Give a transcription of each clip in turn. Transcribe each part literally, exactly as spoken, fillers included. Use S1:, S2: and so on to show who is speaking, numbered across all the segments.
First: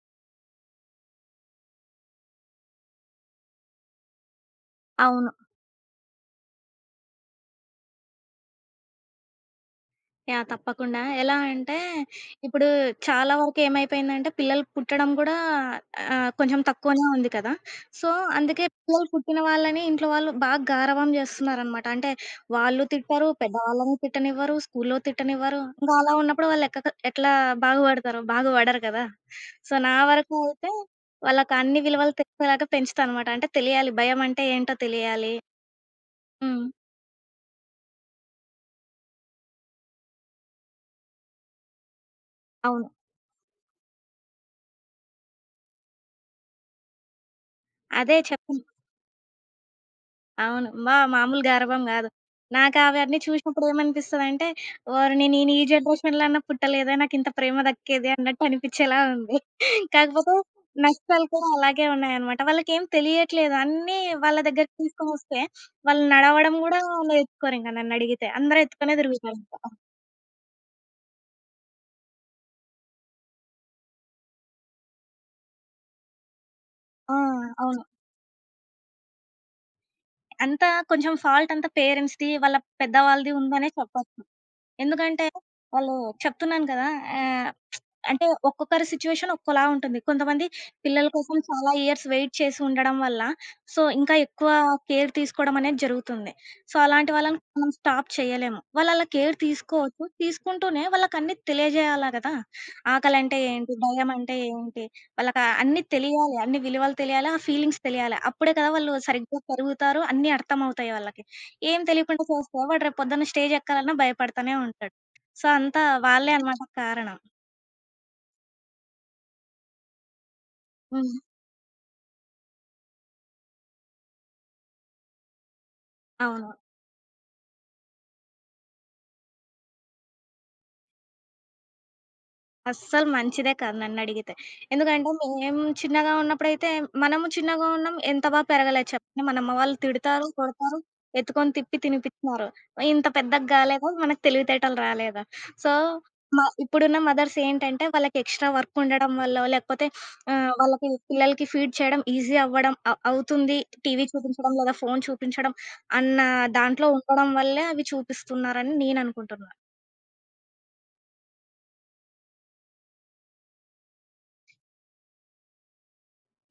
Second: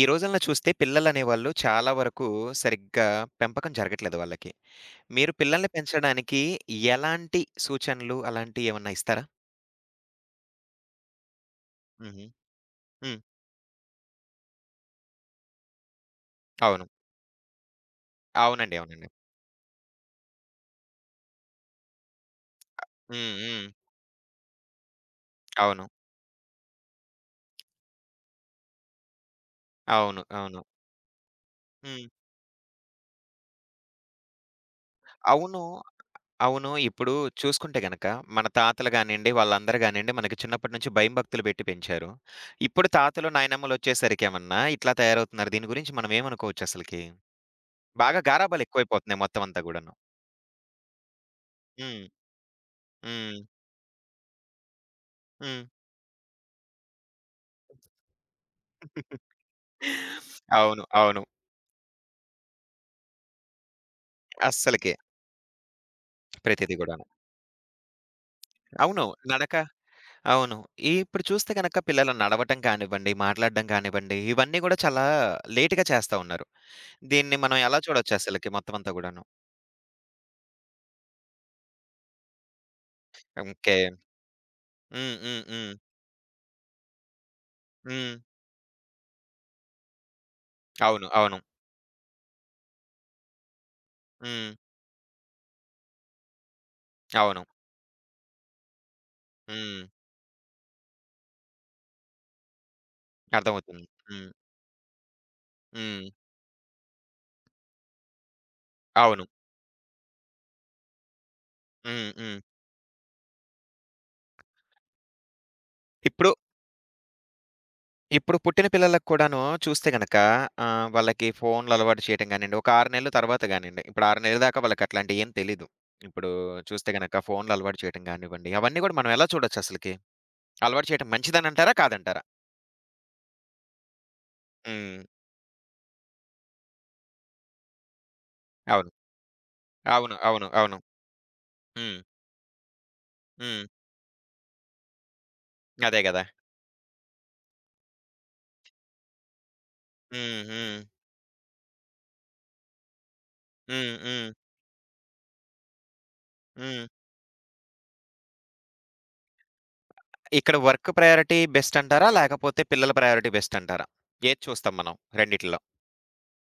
S1: ఈ రోజుల్లో చూస్తే పిల్లలనేవాళ్ళు చాలా వరకు సరిగ్గా పెంపకం జరగట్లేదు వాళ్ళకి.
S2: అవును.
S1: మీరు పిల్లల్ని పెంచడానికి ఎలాంటి సూచనలు అలాంటియేమన్నా ఇస్తారా?
S2: యాహ్! తప్పకుండా. ఎలా అంటే
S1: హుహు.
S2: ఇప్పుడు
S1: హ్మ్.
S2: చాలా వరకు ఏమైపోయిందంటే పిల్లలు పుట్టడం గూడా ఆహ్, కొంచెం
S1: అవును.
S2: తక్కువనే ఉంది కదా! సో, అందుకే
S1: అవునండి.
S2: పిల్లలు
S1: అవునండి.
S2: పుట్టిన వాళ్ళని ఇంట్లో వాళ్ళు బాగా గారాబం చేస్తున్నారనమాట. అంటే వాళ్ళు తిట్టరు,
S1: హ్మ్. హ్మ్.
S2: పెద్దవాళ్ళని తిట్టనివ్వరు, స్కూల్లో తిట్టనివ్వరు.
S1: అవును.
S2: ఇంక అలా ఉన్నప్పుడు వాళ్ళు ఎక్కక ఎట్లా బాగుపడతారు? బాగుపడరు కదా! సో, నా
S1: అవును.
S2: వరకు
S1: అవును.
S2: అయితే వాళ్ళకి అన్ని
S1: హ్మ్.
S2: విలువలు తెలిసేలాగా పెంచుతా అనమాట. అంటే తెలియాలి భయం అంటే ఏంటో తెలియాలి.
S1: అవును.
S2: హ్మ్.
S1: అవును. ఇప్పుడు చూసుకుంటే గనక మన తాతలు గానియండి, వాళ్ళందరూ గానియండి మనకి చిన్నప్పటి నుంచి భయం భక్తులు పెట్టి పెంచారు.
S2: అవును.
S1: ఇప్పుడు తాతలు, నాయనమ్మలొచ్చేసరికేమన్నా ఇట్లా తయారవుతున్నారు. దీని గురించి మనం ఏమనుకోవచ్చు అసలకి?
S2: అదే
S1: బాగా
S2: చెప్పిన
S1: గారాబాలు ఎక్కువైపోతున్నాయి మొత్తం అంతా గూడాను.
S2: అవును. మా మామూలు గారాబం
S1: హ్మ్.
S2: గాదు. నాకవన్నీ
S1: హ్మ్.
S2: చూసినప్పుడు ఏమనిపిస్తదంటే, ఓరిని నేను నేను ఈ
S1: హ్మ్.
S2: జనరేషన్‌లో అన్నా పుట్టలేదే నాకింత ప్రేమ దక్కేది అన్నట్టు అనిపిచ్చేలా ఉంది. కాకపోతే
S1: అవును. అవును.
S2: నష్టాలు కూడా అలాగే ఉన్నాయన్నమాట. వాళ్ళకేం తెలియట్లేదు. అన్నీ వాళ్ళ దగ్గరికి
S1: అస్సలకే.
S2: తీసుకొనొస్తే, వాళ్ళు నడవడం
S1: ప్రతీది
S2: గూడా
S1: గూడాను.
S2: నేర్చుకోరింక నన్నడిగితే. అందరూ ఎత్తుకునే
S1: అవును. నడక
S2: తిరుగుతారింక.
S1: అవును. ఇప్పుడు చూస్తే గనక పిల్లలు నడవటం కానివ్వండి, మాట్లాడడం కానివ్వండి, ఇవన్నీ గూడా చాలా లేట్‌గా చేస్తా ఉన్నారు.
S2: ఆ!
S1: దీన్ని మనం ఎలా
S2: అవును.
S1: చూడొచ్చు అసలకి మొత్తం అంతా గూడాను?
S2: అంతా కొంచెం ఫాల్ట్ అంతా పేరెంట్స్‌ది, వాళ్ళ పెద్దవాళ్ళది ఉందనే
S1: ఓకే.
S2: చెప్పొచ్చు.
S1: హ్మ్.
S2: ఎందుకంటే,
S1: హ్మ్. హ్మ్.
S2: వాళ్ళు చెప్తున్నాను కదా! ఆహ్
S1: హ్మ్.
S2: అంటే ఒక్కొక్కరి సిట్యుయేషన్ ఒక్కోలా ఉంటుంది. కొంతమంది
S1: అవును.
S2: పిల్లల కోసం
S1: అవును.
S2: చాలా ఇయర్స్ వెయిట్ చేసి ఉండడం వల్ల, సో, ఇంకా ఎక్కువ
S1: హ్మ్.
S2: కేర్ తీసుకోవడం అనేది జరుగుతుంది. సో, అలాంటి వాళ్ళని
S1: అవును.
S2: మనం స్టాప్ చేయలేము. వాళ్ళు అలా కేర్
S1: హ్మ్.
S2: తీసుకోవచ్చు. తీసుకుంటూనే వాళ్ళకన్నీ తెలియజేయాలా కదా! ఆకలంటే ఏంటి?
S1: అర్థమవుతుంది.
S2: భయం
S1: హ్మ్.
S2: అంటే ఏంటి? వాళ్ళకా అన్నీ
S1: హ్మ్.
S2: తెలియాలి. అన్ని విలువలు తెలియాలి. ఆ ఫీలింగ్స్ తెలియాలి. అప్పుడే కదా వాళ్ళు
S1: అవును.
S2: సరిగ్గా పెరుగుతారు. అన్నీ అర్థమవుతాయి వాళ్ళకి. ఏం
S1: హ్మ్.
S2: తెలియకుండా
S1: హ్మ్.
S2: చేస్తే వాడు రేపు పొద్దున్న స్టేజ్ ఎక్కాలన్నా భయపడతానే ఉంటాడు. సో, అంతా
S1: ఇప్పుడు
S2: వాళ్ళే అనమాట కారణం.
S1: ఇప్పుడు పుట్టిన పిల్లలకు కూడాను చూస్తే గనక ఆహ్,
S2: హ్మ్.
S1: వాళ్ళకి ఫోన్‌లు అలవాటు చేయటం గానియండి, ఒక ఆరు నెలల తర్వాత గానియండి, ఇప్పుడు ఆరు నెలల దాకా వాళ్ళకి అట్లాంటియి ఏం తెలీదు. ఇప్పుడు
S2: అవును.
S1: చూస్తే గనక ఫోన్‌లు అలవాటు చేయటం గానివ్వండి, అవన్నీ గూడా మనం ఎలా చూడొచ్చు అసలకి? అలవాటు చేయటం మంచిదనంటారా? కాదంటారా?
S2: అస్సలు మంచిదే కాదు నన్నడిగితే.
S1: హ్మ్.
S2: ఎందుకంటే, మేం చిన్నగా ఉన్నప్పుడైతే మనము చిన్నగా ఉన్నాం. ఎంత బా పెరగలేదు
S1: అవును.
S2: చెప్పండి. మన అమ్మ వాళ్ళు
S1: అవును.
S2: తిడతారు,
S1: అవును. అవును.
S2: కొడతారు, ఎత్తుకొని తిప్పి
S1: హ్మ్.
S2: తినిపిచ్చినారు. ఇంత పెద్దగా
S1: హ్మ్.
S2: గాలేదా, మనకు తెలివితేటలు రాలేదా? సో,
S1: అదే గదా!
S2: మ ఇప్పుడున్న మదర్స్ ఏంటంటే, వాళ్ళకి ఎక్స్‌ట్రా వర్క్ ఉండడం వల్లో, లేకపోతే
S1: హ్మ్.
S2: ఆహ్,
S1: హ్మ్.
S2: వాళ్ళకి పిల్లలకి ఫీడ్ చేయడం ఈజీ అవ్వడం అ అవుతుంది.
S1: హ్మ్.
S2: టీవీ
S1: హ్మ్.
S2: చూపించడం లేదా ఫోను చూపించడం అన్న
S1: హ్మ్.
S2: దాంట్లో ఉండడం వల్లే అవి చూపిస్తున్నారని నేననుకుంటున్నా.
S1: ఇక్కడ వర్క్ ప్రయారిటీ బెస్ట్ అంటారా? లేకపోతే పిల్లల ప్రయారిటీ బెస్ట్ అంటారా? ఏది చూస్తాం మనం రెండిట్లో?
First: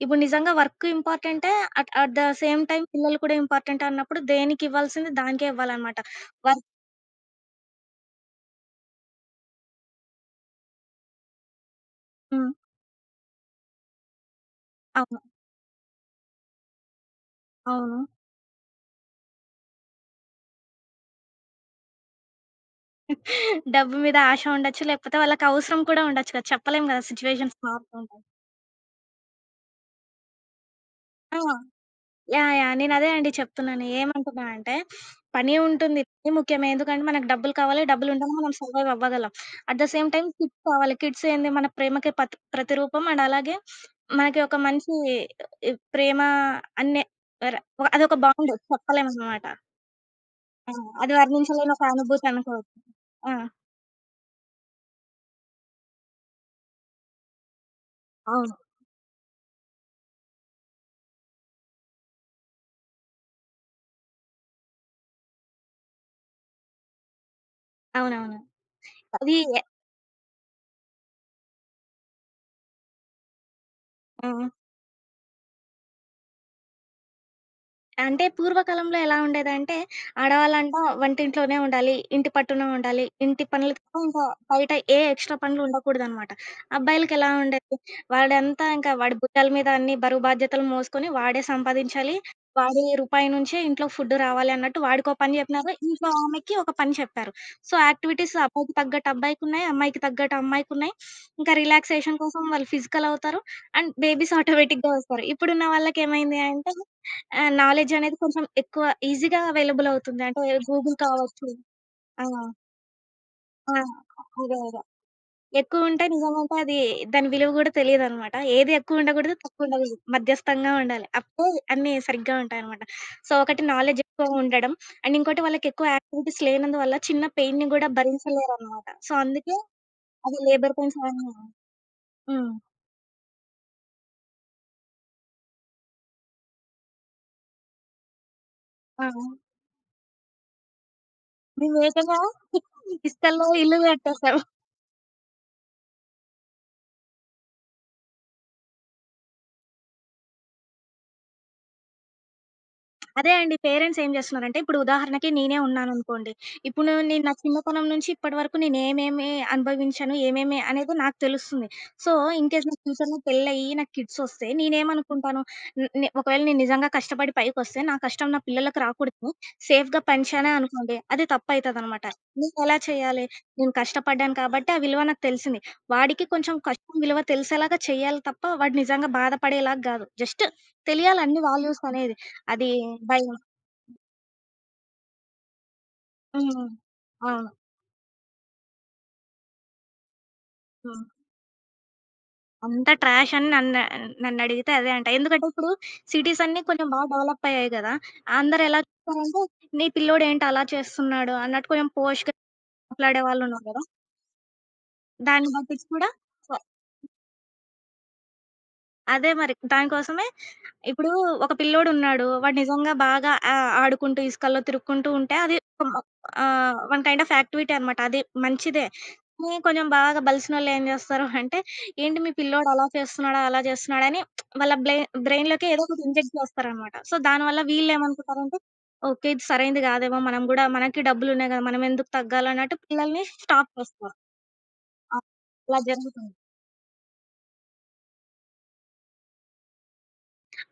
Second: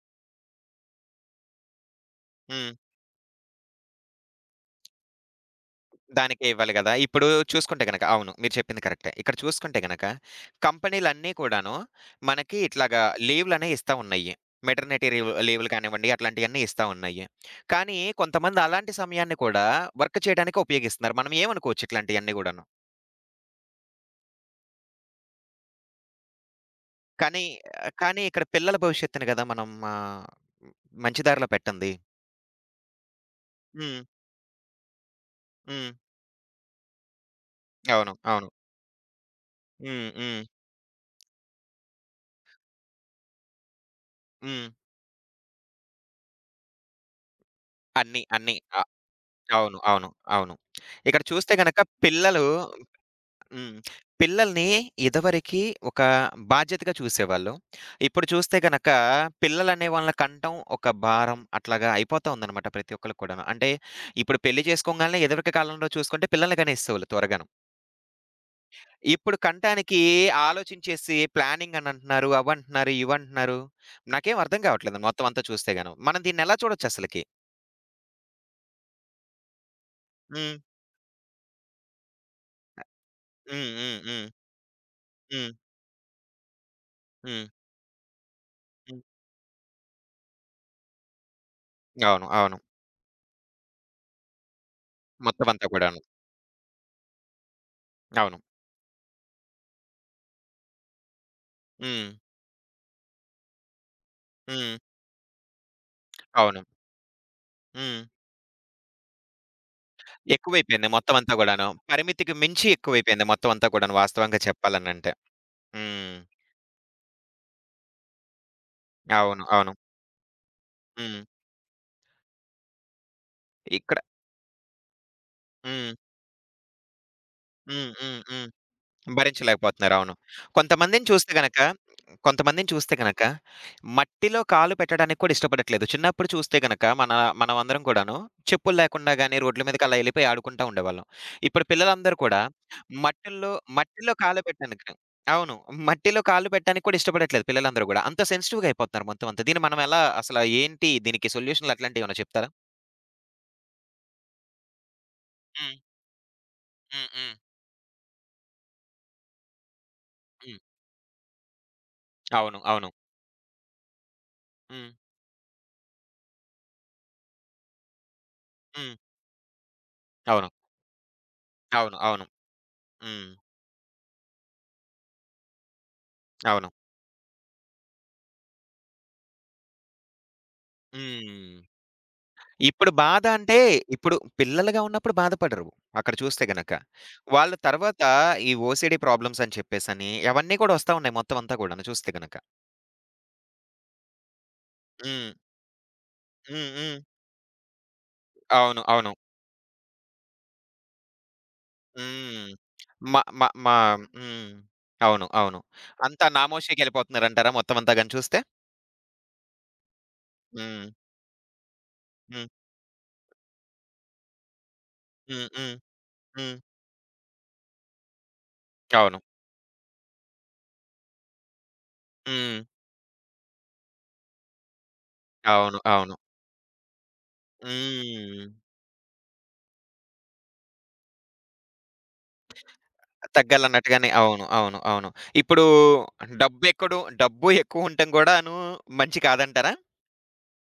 S2: ఇప్పుడు నిజంగా వర్క్ ఇంపార్టెంటే. At at the same
S1: hmm.
S2: Time పిల్లలు కూడా ఇంపార్టెంటే అన్నప్పుడు దేనికివ్వాల్సింది దానికే ఇవ్వాలనమాట.
S1: దానికే
S2: వర్క్
S1: ఇవ్వాలి గదా! ఇప్పుడు చూసుకుంటే గనక అవును. మీరు చెప్పింది కరెక్టే. ఇక్కడ చూసుకుంటే గనక కంపెనీలన్నీ కూడాను
S2: హ్మ్.
S1: మనకి ఇట్లాగా లీవ్‌లనేయి ఇస్తా ఉన్నాయి. మెటర్నిటీ
S2: అవును.
S1: లీవ్ లీవ్‌లు కానివ్వండి అట్లాంటియన్నీ ఇస్తా ఉన్నాయి.
S2: అవును.
S1: కానీ కొంతమంది అలాంటి సమయాన్ని కూడా వర్క్ చేయడానికే ఉపయోగిస్తున్నారు. మనం ఏమనుకోవచ్చు ఇట్లాంటియన్నీ గూడాను.
S2: డబ్బు మీద ఆశ ఉండొచ్చు. లేకపోతే వాళ్ళకవసరం కూడా ఉండొచ్చు కదా! చెప్పలేం గదా!
S1: కానీ
S2: సిట్యుయేషన్స్ మారుతూ ఉంటాయి.
S1: కానీ ఇక్కడ పిల్లల భవిష్యత్తుని గదా! మనం ఆహ్, మంచి
S2: ఆ!
S1: దారిలో పెట్టంది.
S2: యాహ్! యాహ్! నేనదే అండి చెప్తున్నాను.
S1: హ్మ్.
S2: ఏమంటున్నా అంటే, పని
S1: హ్మ్.
S2: ఉంటుంది. పని ముఖ్యమే. ఎందుకంటే మనకు డబ్బులు కావాలి.
S1: అవును.
S2: డబ్బులుంటేనే
S1: అవును.
S2: మనం సర్వైవ్ అవ్వగలం. At the same
S1: hmm.
S2: Time
S1: hmm.
S2: Kids కావాలి. కిడ్స్ ఏంది మన ప్రేమకి పత్ ప్రతిరూపం. అండ్ అలాగే మనకి ఒక
S1: హ్మ్.
S2: మంచి ఈ ప్రేమ అన్నే ర అదొక
S1: అన్నీ
S2: బాండ్
S1: అన్నీ. అ
S2: చెప్పలేమనమాట.
S1: అవును. అవును. అవును.
S2: ఆ! అది
S1: ఇక్కడ చూస్తే
S2: వర్ణించలేని
S1: గనక
S2: ఒక అనుభూతి
S1: పిల్లలు
S2: అనుకోవచ్చు. ఆ!
S1: హ్మ్. పిల్లల్ని ఇదివరకి ఒక బాధ్యతగా చూసేవాళ్ళు. ఇప్పుడు
S2: అవును.
S1: చూస్తే గనక పిల్లలనే వాళ్ళని కంటం ఒక భారం అట్లాగా అయిపోతా ఉందనమాట ప్రతి ఒక్కళ్ళకి కూడాను. అంటే ఇప్పుడు పెళ్లి చేసుకోంగాల్నే ఎదివరకి కాలంలో చూసుకుంటే పిల్లల్ని కనేసేవాళ్ళు త్వరగాను.
S2: అవునవును. అది
S1: ఇప్పుడు
S2: ఎ
S1: కంటానికి ఆలోచించేసి ప్లానింగ్ అని అంటున్నారు, అవంటున్నారు, ఇవంటున్నారు.
S2: ఆ!
S1: నాకేం అర్థం కావట్లేదు మొత్తం అంతా చూస్తే గాను. మనం దీన్నెలా చూడొచ్చసలకి?
S2: అంటే పూర్వకాలంలో ఎలా ఉండేదంటే,
S1: హ్మ్.
S2: ఆడవాళ్ళంట వంటింట్లోనే ఉండాలి, ఇంటి పట్టున ఉండాలి, ఇంటి
S1: హ్మ్.
S2: పనులు తప్ప
S1: హ్మ్.
S2: ఇంకా
S1: హ్మ్.
S2: బయట ఏ ఎక్స్‌ట్రా
S1: హ్మ్.
S2: పనులు ఉండకూడదనమాట. అబ్బాయిలకెలా
S1: హ్మ్.
S2: ఉండేది, వాడంతా ఇంకా
S1: హ్మ్.
S2: వాడి భుజాల మీద అన్ని బరువు బాధ్యతలు మోసుకొని వాడే సంపాదించాలి,
S1: అవును. అవును.
S2: వాడి రూపాయి నుంచే ఇంట్లో ఫుడ్ రావాలి అన్నట్టు వాడికో పని
S1: మొత్తం అంతా
S2: జెప్పినారు,
S1: కూడాను.
S2: ఇంట్లో ఆమెకి ఒక పని చెప్పారు. సో, యాక్టివిటీస్
S1: అవును.
S2: అబ్బాయికి తగ్గట్టు అబ్బాయికున్నాయి, అమ్మాయికి తగ్గట్టు అమ్మాయికున్నాయి. ఇంకా
S1: హ్మ్.
S2: రిలాక్సేషన్ కోసం వాళ్ళు ఫిజికల్ అవుతారు. అండ్ బేబీస్
S1: హ్మ్.
S2: ఆటోమేటిక్‌గా ఒస్తారు. ఇప్పుడున్న వాళ్ళకేమైంది
S1: అవును.
S2: అంటే ఆ! నాలెడ్జ్
S1: హ్మ్.
S2: అనేది కొంచెం ఎక్కువ ఈజీ‌గా అవైలబుల్ అవుతుంది. అంటే
S1: ఎక్కువైపోయింది
S2: గూగుల్
S1: మొత్తం అంతా
S2: కావచ్చు.
S1: గూడాను.
S2: ఆ!
S1: పరిమితికి మించి ఎక్కువైపోయింది మొత్తం అంతా
S2: ఆ!
S1: కూడాను వాస్తవంగా
S2: అదే. అదే.
S1: చెప్పాలనంటే.
S2: ఎక్కువుంటే
S1: హ్మ్.
S2: నిజమంటే అది దాని విలువ గూడా తెలీదనమాట. ఏది ఎక్కువ ఉండకూడదు,
S1: అవును.
S2: తక్కువ
S1: అవును.
S2: ఉండకూడదు. మధ్యస్థంగా ఉండాలి.
S1: హ్మ్.
S2: అప్పుడే అన్నీ సరిగ్గా ఉంటాయనమాట. సో, ఒకటి
S1: ఇక్కడ
S2: నాలెడ్జ్ ఎక్కువ ఉండడం. అండ్ ఇంకోటి వాళ్ళకెక్కువ
S1: హ్మ్.
S2: యాక్టివిటీస్ లేనందువల్ల చిన్న పెయిన్‌ని గూడా
S1: హ్మ్. హ్మ్. హ్మ్.
S2: భరించలేరనమాట. సో, అందుకే
S1: భరించలేకపోతున్నారు. అవును.
S2: అవి లేబర్ పెయిన్స్
S1: కొంతమందిని
S2: అని
S1: చూస్తే గనక,
S2: హ్మ్.
S1: కొంతమందిని చూస్తే గనక మట్టిలో కాలు పెట్టడానికి కూడా ఇష్టపడట్లేదు. చిన్నప్పుడు చూస్తే గనక మన మనమందరం కూడాను చెప్పులు
S2: ఆ!
S1: లేకుండా గాని రోడ్ల మీదకి అలా ఎళ్ళిపోయి ఆడుకుంటా ఉండేవాళ్ళం. ఇప్పుడు
S2: మేము ఏకంగా
S1: పిల్లలందరూ కూడా
S2: ఇసుకల్లో
S1: మట్టిల్లో
S2: ఇల్లు
S1: మట్టిలో
S2: కట్టేసాం.
S1: కాలు పెట్టడానికి అవును. మట్టిలో కాళ్ళు పెట్టడానికి కూడా ఇష్టపడట్లేదు పిల్లలందరూ గూడా. అంత సెన్సిటివ్‌గా అయిపోతున్నారు మొత్తం అంతా. దీన్ని మనం ఎలా అసల ఏంటి దీనికి సొల్యూషన్‌లు అట్లాంటియేమన్నా చెప్తారా?
S2: అదే అండి. పేరెంట్స్ ఏం జేస్తున్నారంటే, ఇప్పుడు ఉదాహరణకి నేనే
S1: హ్మ్.
S2: ఉన్నాననుకోండి. ఇప్పుడు నేను
S1: హ్మ్.
S2: నేను నా
S1: హ్మ్.
S2: చిన్నతనం నుంచి ఇప్పటి వరకు నేనేమేమి అనుభవించాను, ఏమేమి
S1: హ్మ్.
S2: అనేది నాకు తెలుస్తుంది. సో,
S1: అవును.
S2: ఇన్‌కేస్ నాకు
S1: అవును.
S2: ఫ్యూచర్‌లో పెళ్లయ్యి, నాకు కిడ్సొస్తే
S1: హ్మ్.
S2: నేనేమనుకుంటాను, న్ నే ఒకవేళ నేను నిజంగా కష్టపడి పైకొస్తే, నా కష్టం నా పిల్లలకి
S1: హ్మ్.
S2: రాకూడదు. సేఫ్‌గా
S1: అవును.
S2: పంచానే అనుకోండి. అది
S1: అవును.
S2: తప్పయితదనమాట.
S1: అవును.
S2: నేనెలా చేయాలి?
S1: హ్మ్.
S2: నేను కష్టపడ్డాను కాబట్టి ఆ విలువ నాకు తెలిసింది. వాడికి కొంచెం
S1: అవును.
S2: కష్టం విలువ తెలిసేలాగా చేయాలి తప్ప, వాడు నిజంగా బాధపడేలాగా గాదు. జస్ట్ తెలియాలి అన్ని
S1: హ్మ్.
S2: వాల్యూసనేది. అది
S1: ఇప్పుడు బాధ
S2: భయం.
S1: అంటే, ఇప్పుడు పిల్లలుగా ఉన్నప్పుడు బాధపడరు. అక్కడ చూస్తే
S2: హ్మ్.
S1: గనక.
S2: అవును.
S1: వాళ్ళు తర్వాత ఈ ఓసీడీ ప్రాబ్లమ్స్ అని చెప్పేసని, అవన్నీ కూడా వస్తా
S2: హ్మ్.
S1: ఉన్నాయి మొత్తం అంతా కూడాను చూస్తే గనక.
S2: అంతా ట్రాష్ అని నన్ను నన్నడిగితే అదే అంట.
S1: హ్మ్.
S2: ఎందుకంటే ఇప్పుడు సిటీస్ అన్నీ
S1: హ్మ్.
S2: కొంచెం
S1: హ్మ్.
S2: బాగా డెవలప్ అయ్యాయి గదా! అందరూ ఎలా
S1: అవును. అవును.
S2: చూస్తారంటే, "నీ పిల్లోడేంటి అలా చేస్తున్నాడు" అన్నట్టు కొంచెం పోష్‌గా
S1: హ్మ్. మ మ
S2: మాట్లాడేవాళ్ళున్నారు
S1: మ
S2: గదా!
S1: హ్మ్. అవును.
S2: దాన్ని
S1: అవును.
S2: బట్టిచ్చి కూడా
S1: అంతా నామోషీకెళ్ళిపోతున్నారంటారా మొత్తం అంతా గాని చూస్తే?
S2: అదే మరి. దానికోసమే
S1: హ్మ్.
S2: ఇప్పుడు ఒక పిల్లోడున్నాడు.
S1: హ్మ్.
S2: వాడు నిజంగా బాగా ఆహ్, ఆడుకుంటూ ఇసుకల్లో తిరుక్కుంటూ ఉంటే
S1: హ్మ్.
S2: అది
S1: హ్మ్. హ్మ్.
S2: ఆహ్, వన్ కైండ్ ఆఫ్ యాక్టివిటీ అనమాట. అది మంచిదే.
S1: అవును.
S2: కానీ కొంచెం బాగా బలిసినోళ్ళు ఏం జేస్తారు అంటే, ఏంటి మీ
S1: హ్మ్.
S2: పిల్లోడు అలా చేస్తున్నాడా, అలా చేస్తున్నాడని వాళ్ళ బ్లె బ్రెయిన్‌లోకి
S1: అవును.
S2: ఏదో ఒకటి
S1: అవును.
S2: ఇంజెక్ట్ చేస్తారనమాట. సో, దానివల్ల
S1: హ్మ్.
S2: వీళ్ళేమనుకుంటారంటే, ఓకే. ఇది సరైంది గాదేమో మనం గూడా మనకి డబ్బులున్నాయి గదా! మనమెందుకు తగ్గాలన్నట్టు పిల్లల్ని స్టాప్
S1: తగ్గాలన్నట్టుగానే
S2: చేస్తారు.
S1: అవును. అవును. అవును.
S2: ఆ!
S1: ఇప్పుడు
S2: అలా జరుగుతుంది.
S1: డబ్బెక్కడు డబ్బు ఎక్కువుంటం గూడాను మంచి కాదంటారా?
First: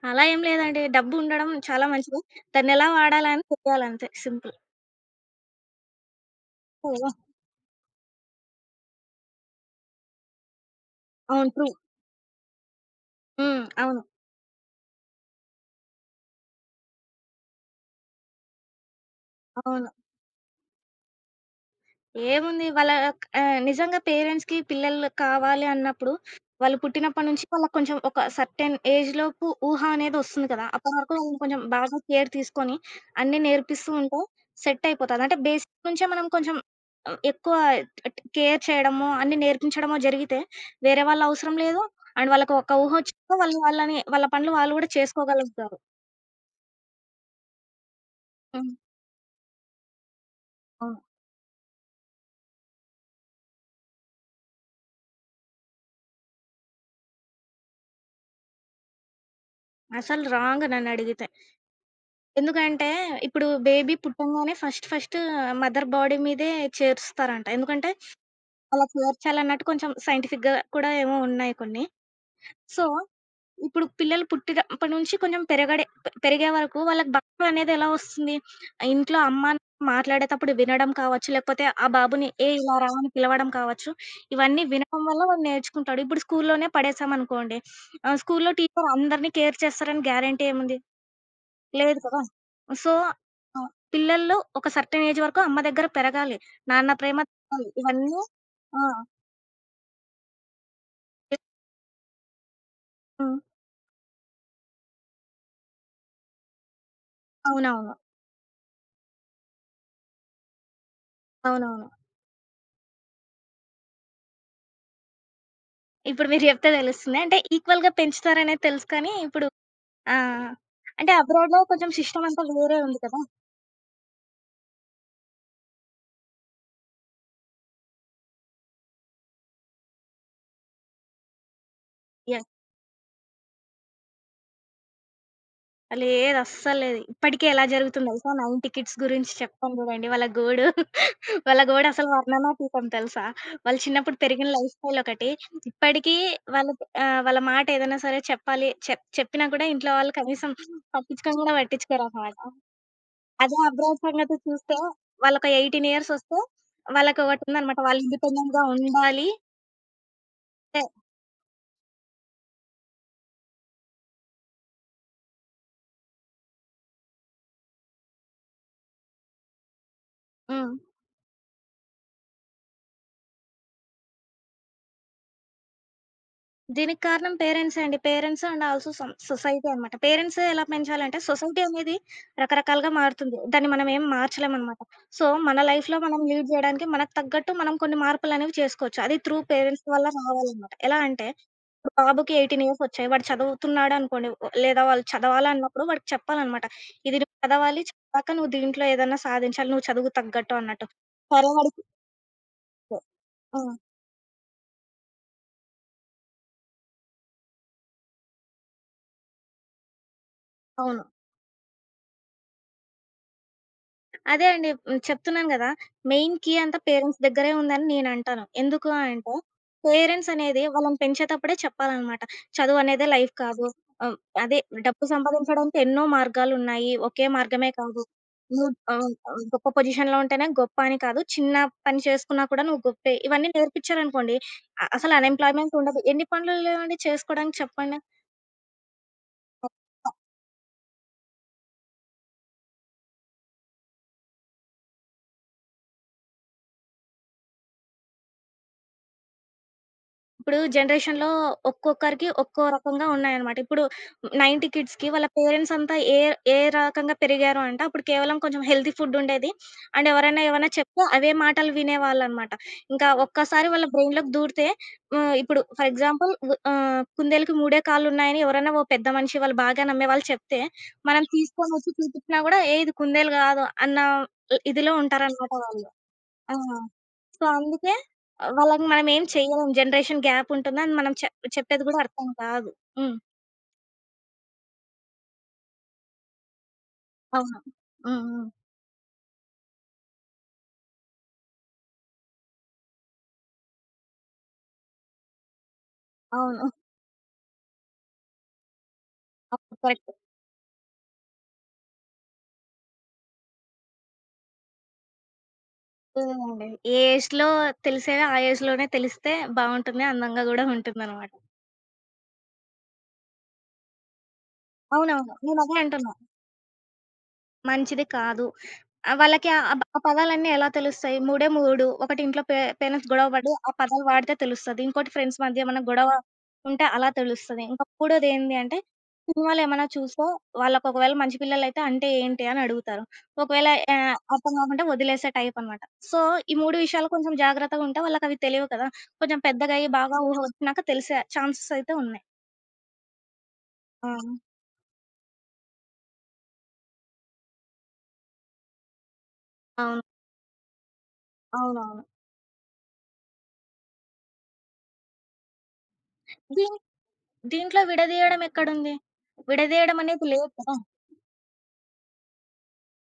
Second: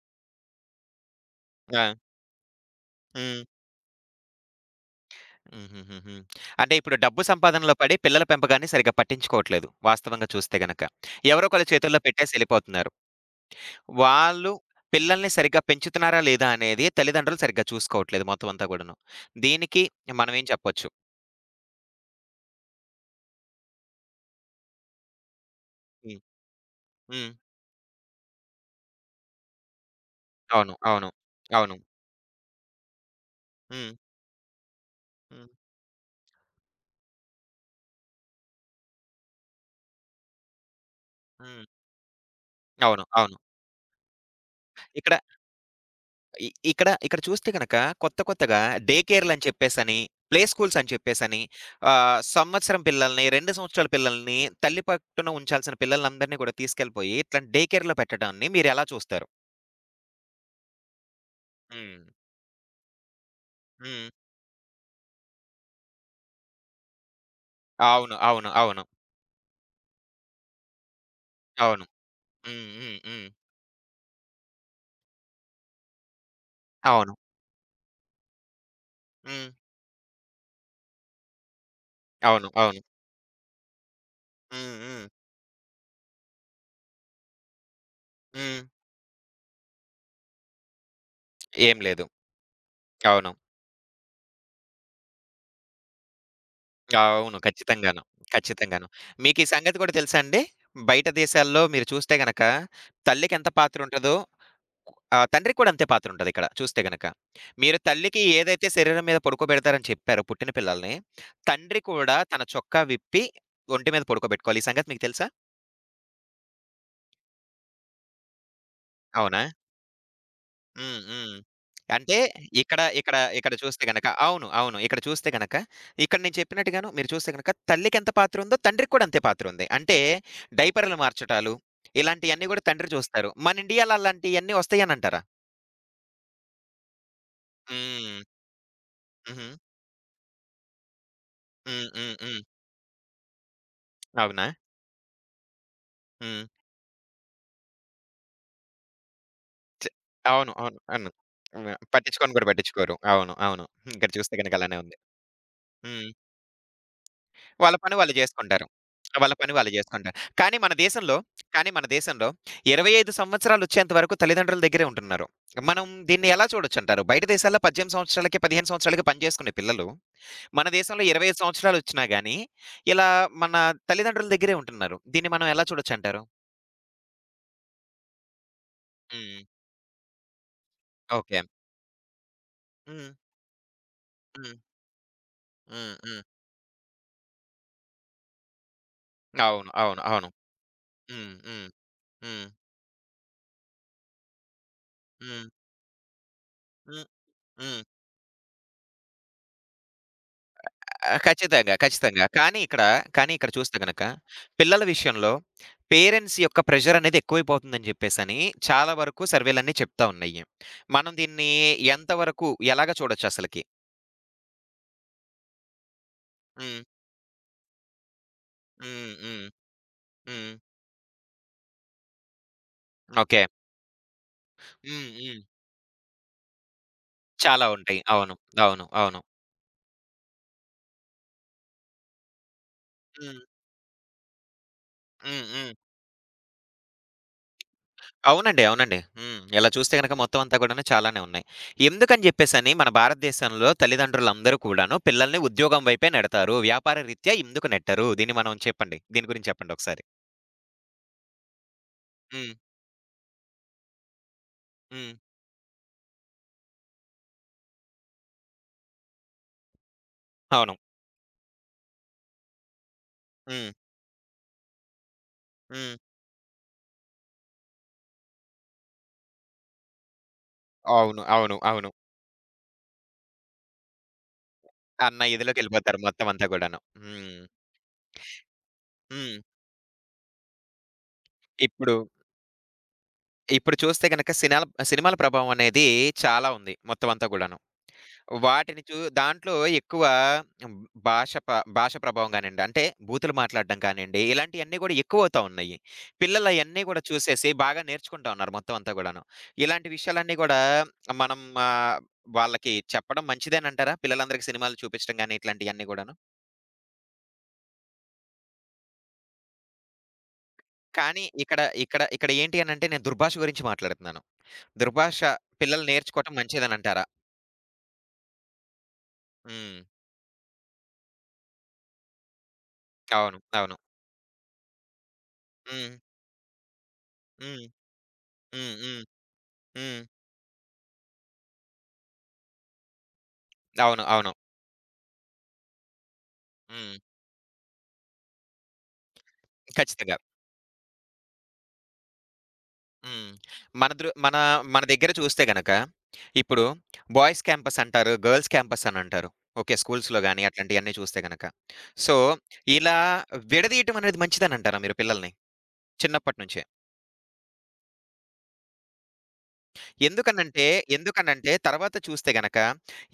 S2: అలా ఏం లేదండి. డబ్బు ఉండడం
S1: ఆ!
S2: చాలా మంచిది. దాన్నెలా
S1: హ్మ్.
S2: వాడాలని తెలియాలంతే సింపుల్.
S1: హుహుహుహు. అంటే ఇప్పుడు
S2: కదా!
S1: డబ్బు సంపాదనలో పడి పిల్లల పెంపకాన్ని సరిగ్గా పట్టించుకోవట్లేదు. వాస్తవంగా చూస్తే గనక.
S2: అవును. ట్రూ.
S1: ఎవరోకళ్ళ చేతుల్లో పెట్టేసి ఎళ్ళిపోతున్నారు.
S2: హ్మ్. అవును.
S1: వాళ్ళు పిల్లల్ని సరిగ్గా పెంచుతున్నారా లేదా అనేది తల్లిదండ్రులు సరిగ్గా చూసుకోవట్లేదు మొత్తం అంతా గూడాను. దీనికి
S2: అవును.
S1: మనమేం చెప్పొచ్చు?
S2: ఏముంది వాళ్ళ ఆహ్, నిజంగా పేరెంట్స్‌కి పిల్లలు కావాలి అన్నప్పుడు,
S1: హ్మ్.
S2: వాళ్ళు పుట్టినప్పటి
S1: హ్మ్.
S2: నుంచి వాళ్ళకి కొంచెం ఒక సర్టెన్ ఏజ్‌లోపు ఊహ అనేది ఒస్తుంది కదా!
S1: అవును.
S2: అప్పటి
S1: అవును.
S2: వరకు వాళ్ళని కొంచెం
S1: అవును.
S2: బాగా కేర్ తీసుకొని, అన్నీ నేర్పిస్తూ
S1: హ్మ్.
S2: ఉంటే సెట్ అయిపోతది. అంటే
S1: హ్మ్.
S2: బేసిక్ నుంచే మనం కొంచెం ఆహ్, ఎక్కువ ట్ కేర్ చేయడమో, అన్నీ నేర్పించడమో జరిగితే వేరే వాళ్ళ అవసరం
S1: హ్మ్.
S2: లేదు. అండ్ వాళ్ళకి ఒక ఊహ
S1: అవును.
S2: ఒచ్చాక
S1: అవును.
S2: వాళ్ళు వాళ్ళని వాళ్ళ పనులు వాళ్ళు గూడా
S1: ఇక్కడ
S2: చేసుకోగలుగుతారు.
S1: ఇ ఇక్కడ, ఇక్కడ చూస్తే గనక కొత్త కొత్తగా
S2: హ్మ్.
S1: డే కేర్‌లని చెప్పేసని, ప్లే స్కూల్స్ అని
S2: అవును.
S1: చెప్పేసని ఆహ్, సంవత్సరం పిల్లల్ని, రెండు సంవత్సరాల పిల్లల్ని తల్లి పట్టున ఉంచాల్సిన పిల్లలందరిని కూడా తీసుకెళ్ళిపోయి ఇట్లాంటి డే కేర్‌లో పెట్టడాన్ని మీరెలా చూస్తారు?
S2: అసలు రాంగ్ నన్నడిగితే.
S1: హ్మ్.
S2: ఎందుకంటే, ఇప్పుడు బేబీ
S1: హ్మ్.
S2: పుట్టంగానే ఫస్ట్ ఫస్ట్ మదర్ బాడీ మీదే చేరుస్తారంట. ఎందుకంటే,
S1: అవును. అవును. అవును.
S2: అలా చేర్చాలన్నట్టు కొంచెం సైంటిఫిక్‌గా కూడా ఏమో ఉన్నాయి కొన్ని.
S1: అవును. హ్మ్.
S2: సో,
S1: హ్మ్. హ్మ్.
S2: ఇప్పుడు పిల్లలు పుట్టినప్పటి నుంచి కొంచెం పెరగడే పెరిగే వరకు వాళ్ళకి
S1: అవును.
S2: భాష అనేది ఎలా వస్తుంది? ఇంట్లో
S1: హ్మ్.
S2: అమ్మ మాట్లాడేటప్పుడు వినడం కావచ్చు, లేకపోతే ఆ బాబుని "ఏ
S1: అవును.
S2: ఇలా
S1: అవును.
S2: రా" అని పిలవడం కావచ్చు. ఇవన్నీ
S1: హ్మ్.
S2: వినడం
S1: హ్మ్.
S2: వల్ల వాడు నేర్చుకుంటాడు. ఇప్పుడు స్కూల్లోనే పడేసామనుకోండి, ఆహ్, స్కూల్‌లో
S1: హ్మ్.
S2: టీచర్ అందరిని కేర్ చేస్తారని గ్యారంటీ ఏముంది?
S1: ఏం
S2: లేదు
S1: లేదు.
S2: కదా! సో,
S1: అవును.
S2: ఆ! పిల్లలు ఒక సర్టెన్ ఏజ్ వరకు అమ్మ దగ్గర పెరగాలి. నాన్న ప్రేమ
S1: అవును.
S2: తప్పాలి.
S1: ఖచ్చితంగాను.
S2: ఇవన్నీ ఆ!
S1: ఖచ్చితంగాను. మీకీ సంగతి కూడా తెలుసా అండి? బయట దేశాల్లో మీరు చూస్తే గనక
S2: హ్మ్.
S1: తల్లికెంత పాత్రుంటదో ఆ! తండ్రికి కూడా అంతే పాత్రుంటదిక్కడ చూస్తే గనక. మీరు
S2: అవునవును.
S1: తల్లికి ఏదైతే శరీరం మీద పడుకోబెడతారని చెప్పారో పుట్టిన పిల్లల్ని, తండ్రి
S2: అవునవును.
S1: కూడా తన చొక్కా విప్పి ఒంటి మీద పడుకోబెట్టుకోవాలి. ఈ సంగతి మీకు తెలుసా?
S2: ఇప్పుడు మీరు చెప్తే తెలుస్తుంది. అంటే ఈక్వల్‌గా పెంచుతారనేది తెలుసు కానీ
S1: అవునా?
S2: ఇప్పుడు ఆ!
S1: హ్మ్.
S2: అంటే
S1: హ్మ్.
S2: అబ్రాడ్‌లో కొంచెం
S1: అంటే
S2: సిస్టమ్ అంతా వేరే
S1: ఇక్కడ
S2: ఉంది
S1: ఇక్కడ
S2: కదా!
S1: ఇక్కడ చూస్తే గనక అవును. అవును. ఇక్కడ చూస్తే గనక ఇక్కడ నేను చెప్పినట్టుగాను మీరు చూస్తే గనక తల్లికెంత పాత్రుందో తండ్రికి కూడా అంతే పాత్రుంది. అంటే డైపర్‌లు మార్చటాలు ఇలాంటియన్నీ గూడా తండ్రి చూస్తారు. మన ఇండియాలో అలాంటియన్నీ వస్తాయనంటారా?
S2: లేదు. అస్సల్లేదు. ఇప్పటికి ఎలా జరుగుతుంది
S1: హ్మ్.
S2: తెలుసా? నైంటీ కిడ్స్ గురించి
S1: హుహు.
S2: చెప్తాను చూడండి. వాళ్ళ గోడు వాళ్ళ గోడు
S1: హ్మ్.
S2: అసలు
S1: హ్మ్. హ్మ్.
S2: వర్ణనాతీతం తెలుసా? వాళ్ళు చిన్నప్పుడు
S1: అవునా?
S2: పెరిగిన లైఫ్ స్టైల్ ఒకటి. ఇప్పటికీ
S1: హ్మ్.
S2: వాళ్ళ ఆహ్, వాళ్ళ మాట ఏదైనా సరే చెప్పాలి చెప్ చెప్పినా కూడా
S1: చ్
S2: ఇంట్లో వాళ్ళు కనీసం
S1: అవును. అవును. అవును.
S2: పట్టించుకొని కూడా
S1: హ్మ్.
S2: పట్టించుకోరనమాట.
S1: పట్టించుకోను గూడా పట్టించుకోరు. అవును.
S2: అదే
S1: అవును.
S2: అబ్రాడ్
S1: ఇక్కడ
S2: సంగతి
S1: చూస్తే గనక
S2: చూస్తే
S1: అలానే ఉంది.
S2: వాళ్ళొక పద్దెనిమిది
S1: హ్మ్.
S2: ఇయర్స్ వస్తే
S1: వాళ్ళ
S2: వాళ్ళకొకటుందనమాట.
S1: పని
S2: వాళ్ళు
S1: వాళ్ళు
S2: ఇండిపెండెంట్‌గా
S1: జేసుకుంటారు.
S2: ఉండాలి.
S1: వాళ్ళ పని వాళ్ళు జేసుకుంటారు. కానీ మన
S2: అంటే
S1: దేశంలో కానీ మన దేశంలో ఇరవై ఐదు సంవత్సరాలొచ్చేంత వరకు తల్లిదండ్రుల దగ్గరే ఉంటున్నారు. మనం దీన్ని ఎలా చూడొచ్చంటారు? బయట దేశాల్లో పద్దెనిమిది సంవత్సరాలకి, పదిహేను సంవత్సరాలకి పని జేసుకునే పిల్లలు, మన
S2: హ్మ్.
S1: దేశంలో ఇరవై ఐదు సంవత్సరాలొచ్చినా గాని, ఇలా మన తల్లిదండ్రుల దగ్గరే ఉంటున్నారు. దీన్ని మనం ఎలా చూడొచ్చంటారు?
S2: దీనికి కారణం పేరెంట్సే అండి. Parents and also some
S1: hmm.
S2: Society అనమాట. పేరెంట్స్ ఎలా పెంచాలంటే
S1: ఓకే.
S2: సొసైటీ అనేది రకరకాలుగా
S1: హ్మ్.
S2: మారుతుంది. దాన్ని మనం ఏం
S1: హ్మ్.
S2: మార్చలేమనమాట. సో, మన
S1: హ్మ్.
S2: లైఫ్‌లో మనం
S1: హ్మ్.
S2: లీడ్ జేయడానికి మనకు తగ్గట్టు మనం కొన్ని మార్పులనేవి చేసుకోవచ్చు. అది త్రూ
S1: అవును.
S2: పేరెంట్స్
S1: అవును.
S2: వల్ల
S1: అవును.
S2: రావాలనమాట. ఎలా అంటే
S1: హ్మ్. హ్మ్.
S2: ఇప్పుడు బాబుకి
S1: హ్మ్.
S2: పద్దెనిమిది ఇయర్స్ వచ్చాయి. వాడు చదువుతున్నాడనుకోండి లేదా వాళ్ళు
S1: హ్మ్.
S2: చదవాలన్నప్పుడు వాడికి చెప్పాలనమాట.
S1: హ్మ్.
S2: ఇది నువ్వు
S1: హ్మ్.
S2: చదవాలి. చదివాక నువ్వు దీంట్లో ఏదన్నా సాధించాలి. నువ్వు చదువుకు తగ్గట్టు అన్నట్టు.
S1: ఆ!
S2: సరే
S1: ఖచ్చితంగా.
S2: వాడికి
S1: ఖచ్చితంగా. కానీ ఇక్కడ కానీ ఇక్కడ
S2: ఆ!
S1: చూస్తే గనక పిల్లల విషయంలో పేరెంట్స్ యొక్క ప్రెషర్ అనేది ఎక్కువైపోతుందని చెప్పేసని చాలా వరకు సర్వేలన్నీ చెప్తా ఉన్నాయి.
S2: అవును.
S1: మనం దీన్ని ఎంతవరకు ఎలాగా చూడొచ్చు అసలకి?
S2: అదే అండి. హ్మ్. చెప్తున్నాను గదా! మెయిన్ కీ అంతా
S1: హ్మ్.
S2: పేరెంట్స్ దగ్గరే ఉందని నేనంటాను. ఎందుకు
S1: హ్మ్.
S2: అంటే,
S1: హ్మ్.
S2: పేరెంట్స్
S1: హ్మ్.
S2: అనేది వాళ్ళని పెంచేటప్పుడే చెప్పాలనమాట. చదువనేదే లైఫ్
S1: ఓకే.
S2: కాదు. ఆహ్, అదే డబ్బు
S1: హ్మ్. హ్మ్.
S2: సంపాదించడానికి ఎన్నో మార్గాలున్నాయి. ఒకే
S1: చాలా
S2: మార్గమే
S1: ఉంటాయి.
S2: కాదు.
S1: అవును.
S2: నువ్వు
S1: అవును.
S2: ఆహ్,
S1: అవును.
S2: ఆహ్, గొప్ప పొజిషన్‌లో ఉంటేనే గొప్ప అని కాదు. చిన్న పని చేసుకున్నా కూడా నువ్వు గొప్పే.
S1: హ్మ్.
S2: ఇవన్నీ నేర్పిచ్చారనుకోండి, అ అసలు
S1: హ్మ్. హ్మ్.
S2: అన్‌ఎంప్లాయ్‌మెంట్ ఉండదు. ఎన్ని పనులు లేవండి చేసుకోడానికి చెప్పండి?
S1: అవునండి. అవునండి. హ్మ్. ఇలా చూస్తే గనక మొత్తం అంతా కూడాను చాలానే ఉన్నాయి. ఎందుకని జెప్పేసని మన భారతదేశంలో తల్లిదండ్రులందరూ కూడాను పిల్లల్ని ఉద్యోగం వైపే నెడతారు. వ్యాపార రీత్యా ఎందుకు నెట్టరు? దీన్ని మనం చెప్పండి. దీని గురించి చెప్పండి ఒకసారి?
S2: ఇప్పుడు జనరేషన్‌లో ఒక్కొక్కరికి
S1: హ్మ్.
S2: ఒక్కో రకంగా ఉన్నాయన్నమాట. ఇప్పుడు నైంటీ కిడ్స్‌కి
S1: హ్మ్.
S2: వాళ్ళ పేరెంట్స్ అంతా ఏ ఏ రకంగా పెరిగారు అంటే, అప్పుడు కేవలం కొంచెం హెల్తీ ఫుడ్ ఉండేది. అండ్ ఎవరైనా ఏమైనా
S1: అవును.
S2: చెప్తే అవే మాటలు వినేవాళ్ళనమాట. ఇంకా ఒక్కసారి
S1: హ్మ్.
S2: వాళ్ళ బ్రెయిన్‌లోకి దూరితే హ్మ్, ఇప్పుడు ఫర్
S1: హ్మ్.
S2: ఎగ్జాంపుల్ వ్ ఆహ్, కుందేలుకి మూడే కాళ్ళున్నాయని ఎవరైనా ఓ పెద్ద మనిషి వాళ్ళు బాగా నమ్మేవాళ్ళు చెప్తే,
S1: అవును.
S2: మనం
S1: అవును.
S2: తీసుకొని
S1: అవును.
S2: వచ్చి చూపించినా గూడా ఏ ఇది కుందేలు గాదు అన్న ఇదిలో
S1: అన్న
S2: ఉంటారనమాట వాళ్ళు.
S1: ఇదిలోకెళ్ళిపోతారు మొత్తం అంతా
S2: ఆ!
S1: గూడాను. హ్మ్.
S2: సో, అందుకే వాళ్ళకి మనం ఏం
S1: హ్మ్.
S2: చెయ్యలేం. జనరేషన్ గ్యాప్ ఉంటుంది. అని మనం చెప్ చెప్పేది
S1: ఇప్పుడు
S2: గూడా అర్థం కాదు. హ్మ్.
S1: ఇప్పుడు చూస్తే గనక సినాల సినిమాల ప్రభావం అనేది చాలా ఉంది మొత్తం అంతా గూడాను.
S2: అవును. హ్మ్. హ్మ్.
S1: వాటిని చూ దాంట్లో ఎక్కువ హ్మ్, భాష ప భాష ప్రభావం గానియండి, అంటే బూతులు మాట్లాడడం కానియండి, ఇలాంటియన్నీ గూడా ఎక్కువవుతా ఉన్నాయి.
S2: అవును.
S1: పిల్లలయన్నీ గూడా చూసేసి బాగా నేర్చుకుంటా ఉన్నారు మొత్తం అంతా గూడాను.
S2: అప్పుడు
S1: ఇలాంటి
S2: కరెక్ట్.
S1: విషయాలన్నీ గూడా మనం ఆహ్, వాళ్ళకి చెప్పడం మంచిదేనంటారా? పిల్లలందరికీ సినిమాలు చూపించడం గాని, ఇట్లాంటియన్నీ గూడాను.
S2: లేదండి. ఏ ఏజ్‌లో తెలిసేవి ఆ ఏజ్‌లోనే తెలిస్తే బావుంటుంది. అందంగా గూడా
S1: కానీ
S2: ఉంటుందనమాట.
S1: ఇక్కడ ఇక్కడ ఇక్కడ ఏంటి అనంటే నేను దుర్భాష గురించి మాట్లాడుతున్నాను. దుర్భాష
S2: అవునవును. నేనదే
S1: పిల్లలు
S2: అంటున్నా.
S1: నేర్చుకోవటం మంచిదనంటారా?
S2: మంచిది కాదు. ఆ! వాళ్ళకి ఆ
S1: హ్మ్.
S2: బ్ ఆ పదాలన్నీ ఎలా తెలుస్తాయి? మూడే మూడు. ఒకటి ఇంట్లో పే పేరెంట్స్ గొడవ
S1: అవును.
S2: పడి ఆ
S1: అవును.
S2: పదాలు వాడితే తెలుస్తది. ఇంకోటి ఫ్రెండ్స్ మధ్య ఏమన్నా
S1: హ్మ్.
S2: గొడవ ఉంటే అలా తెలుస్తది.
S1: హ్మ్.
S2: ఇంకా మూడోదేంది
S1: హ్మ్.
S2: అంటే,
S1: హ్మ్.
S2: సినిమాలు ఏమన్నా
S1: హ్మ్.
S2: చూస్తే వాళ్ళకి ఒకవేళ మంచి పిల్లలైతే అంటే ఏంటి అని అడుగుతారు. ఒకవేళ
S1: అవును.
S2: ఆహ్,
S1: అవును.
S2: అర్థం కాకుంటే వదిలేసే టైప్ అనమాట. సో, ఈ మూడు
S1: హ్మ్.
S2: విషయాలు కొంచెం జాగ్రత్తగా ఉంటే వాళ్ళకవి తెలియవు కదా! కొంచెం పెద్దగా అయ్యి
S1: ఖచ్చితంగా.
S2: బాగా ఊహ వచ్చినాక తెలిసే ఛాన్సెస్ అయితే ఉన్నాయి.
S1: హ్మ్. మన
S2: ఆ!
S1: దృ మన మన దగ్గర చూస్తే గనక, ఇప్పుడు బాయ్స్ క్యాంపస్ అంటారు, గర్ల్స్ క్యాంపస్ అనంటారు. ఓకే.
S2: అవును.
S1: స్కూల్స్‌లో గాని అట్లాంటియన్నీ చూస్తే గనక.
S2: అవునవును.
S1: సో, ఇలా విడదీయటం అనేది మంచిదనంటారా మీరు పిల్లల్ని చిన్నప్పటి నుంచే?
S2: దీన్ దీంట్లో విడదీయడం ఎక్కడుంది? విడదీయడం అనేది లేదు
S1: ఎందుకనంటే,
S2: కదా!
S1: ఎందుకనంటే తర్వాత చూస్తే గనక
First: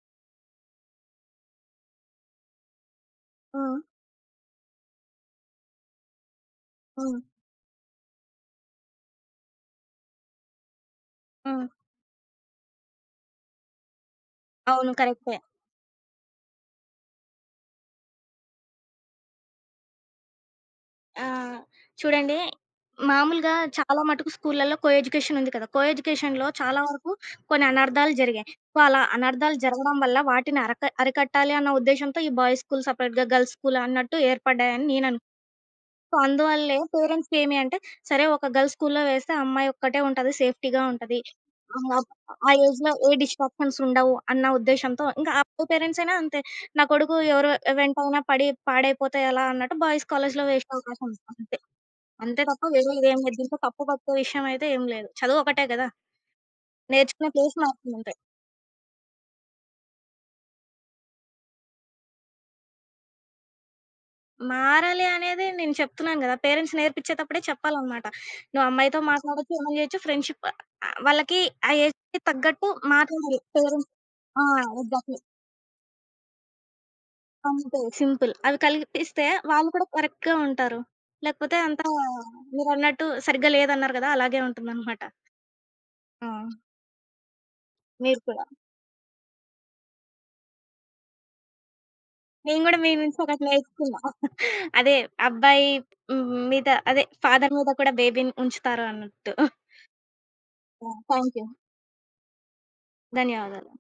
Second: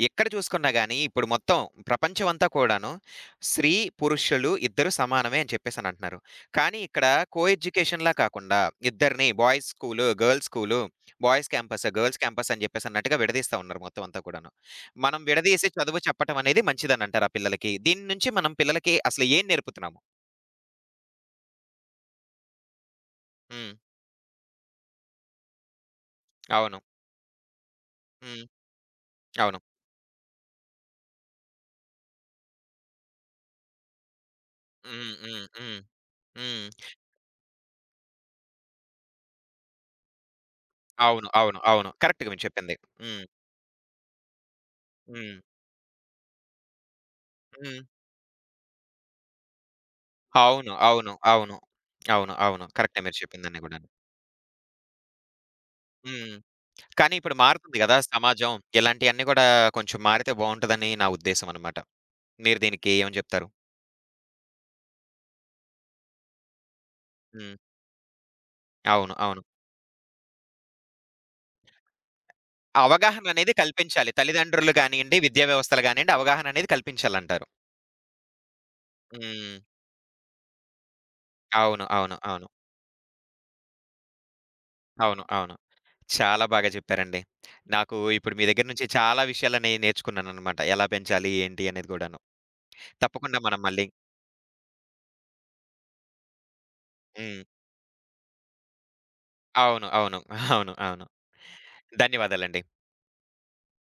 S1: ఎక్కడ చూసుకున్నా గాని ఇప్పుడు మొత్తం ప్రపంచమంతా కూడాను స్త్రీ,
S2: హ్మ్.
S1: పురుషులు ఇద్దరు సమానమే అని చెప్పేసనంటున్నారు. కానీ ఇక్కడ
S2: హ్మ్.
S1: కో ఎడ్యుకేషన్‌లా కాకుండా ఇద్దరిని boys school, girls school, boys
S2: hmm.
S1: Campus, girls campus అని చెప్పేసన్నట్టుగా విడదీస్తా ఉన్నారు మొత్తం అంతా కూడాను.
S2: అవును.
S1: మనం
S2: కరెక్టే.
S1: విడదీసి చదువు చెప్పటం అనేది మంచిదనంటారా పిల్లలకి? దీని నుంచి మనం పిల్లలకి అసలు ఏం నేర్పుతున్నాము?
S2: ఆ! చూడండి మామూలుగా
S1: హ్మ్.
S2: చాలా మటుకు స్కూళ్ళలో కో ఎడ్యుకేషన్ ఉంది కదా! కో ఎడ్యుకేషన్‌లో
S1: అవును.
S2: చాలా వరకు కొన్ని అనర్థాలు
S1: హ్మ్.
S2: జరిగాయి. సో, అలా అనర్థాలు
S1: అవును.
S2: జరగడం వల్ల వాటిని అరక అరికట్టాలి అన్న ఉద్దేశ్యంతో ఈ బాయ్స్ స్కూల్ సెపరేట్‌గా, గర్ల్స్ స్కూల్ అన్నట్టు ఏర్పడ్డాయని
S1: హ్మ్.
S2: నేననుకుంటున్నాను.
S1: హ్మ్. హ్మ్.
S2: సో,
S1: హ్మ్.
S2: అందువల్లే పేరెంట్స్‌కేమి అంటే, సరే ఒక గర్ల్స్ స్కూల్‌లో వేస్తే అమ్మాయి ఒక్కటే ఉంటది. సేఫ్టీగా ఉంటది.
S1: అవును. అవును. అవును.
S2: ఆహ్,
S1: కరెక్ట్‌గా మీరు
S2: ఆ
S1: చెప్పింది.
S2: ఏజ్‌లో ఏ
S1: హ్మ్.
S2: డిస్ట్రాక్షన్స్ ఉండవు అన్న ఉద్దేశ్యంతో ఇంకా
S1: హ్మ్.
S2: అప్పుడు పేరెంట్స్ అయినా అంతే. నా కొడుకు ఎవరు
S1: హ్మ్.
S2: వెంటైనా పడి పాడైపోతే ఎలా అన్నట్టు బాయ్స్ కాలేజ్‌లో వేసే
S1: అవును.
S2: అవకాశం
S1: అవును.
S2: ఉంది.
S1: అవును.
S2: అంతే.
S1: అవును.
S2: అంతే తప్ప
S1: అవును.
S2: వేరే
S1: కరెక్టే మీరు
S2: ఇదేం లేదు.
S1: చెప్పిందన్నీ
S2: దీంట్లో తప్పు
S1: గూడాను.
S2: పట్టే విషయం అయితే ఏం లేదు. చదువు ఒకటే గదా!
S1: హ్మ్. కానీ
S2: నేర్చుకునే
S1: ఇప్పుడు
S2: ప్లేస్
S1: మారుతుంది గదా!
S2: మారుతుందంతే.
S1: సమాజం. ఇలాంటియన్నీ గూడా కొంచెం మారితే బావుంటదని నా ఉద్దేశం అనమాట. మీరు దీనికి ఏమని జెప్తారు?
S2: మారాలి అనేది నేను చెప్తున్నాను గదా! పేరెంట్స్ నేర్పించేటప్పుడే
S1: హ్మ్.
S2: చెప్పాలనమాట. నువ్వు అమ్మాయితో
S1: అవును. అవును.
S2: మాట్లాడొచ్చు, ఏమన్నా చేయొచ్చు ఫ్రెండ్‌షిప్ ఆహ్, వాళ్ళకి ఆ ఏజ్‌కి తగ్గట్టు మాట్లాడాలి
S1: అవగాహననేది
S2: పేరెంట్స్.
S1: కల్పించాలి.
S2: ఆ!
S1: తల్లిదండ్రులు
S2: ఎగ్జాక్ట్‌లీ.
S1: గానియండి, విద్యా వ్యవస్థలు గానియండి, అవగాహననేది కల్పించాలంటారు.
S2: అంతే సింపుల్. అవి కల్పిస్తే
S1: హ్మ్.
S2: వాళ్ళు కూడా కరెక్ట్‌గా ఉంటారు. లేకపోతే అంతా
S1: అవును. అవును. అవును.
S2: మీరన్నట్టు సరిగ్గా లేదన్నారు గదా! అలాగే ఉంటుందనమాట.
S1: అవును. అవును.
S2: ఆ!
S1: చాలా బాగా జెప్పారండి. నాకు
S2: మీరు
S1: ఇప్పుడు మీ
S2: కూడా.
S1: దగ్గర నుంచి చాలా విషయాలనేయి నేర్చుకున్నాననమాట. ఎలా పెంచాలి ఏంటి అనేది గూడాను.
S2: నేను గూడా మీ నుంచి
S1: తప్పకుండా
S2: ఒకటి
S1: మనం మళ్ళీ
S2: నేర్చుకున్నా. అదే అబ్బాయి హ్మ్. మీద అదే
S1: హ్మ్.
S2: ఫాదర్ మీద కూడా బేబీని ఉంచుతారు అన్నట్టు.
S1: అవును. అవును. అవును.
S2: యాహ్!
S1: అవును.
S2: Thank you.
S1: ధన్యవాదాలండి.
S2: ధన్యవాదాలు.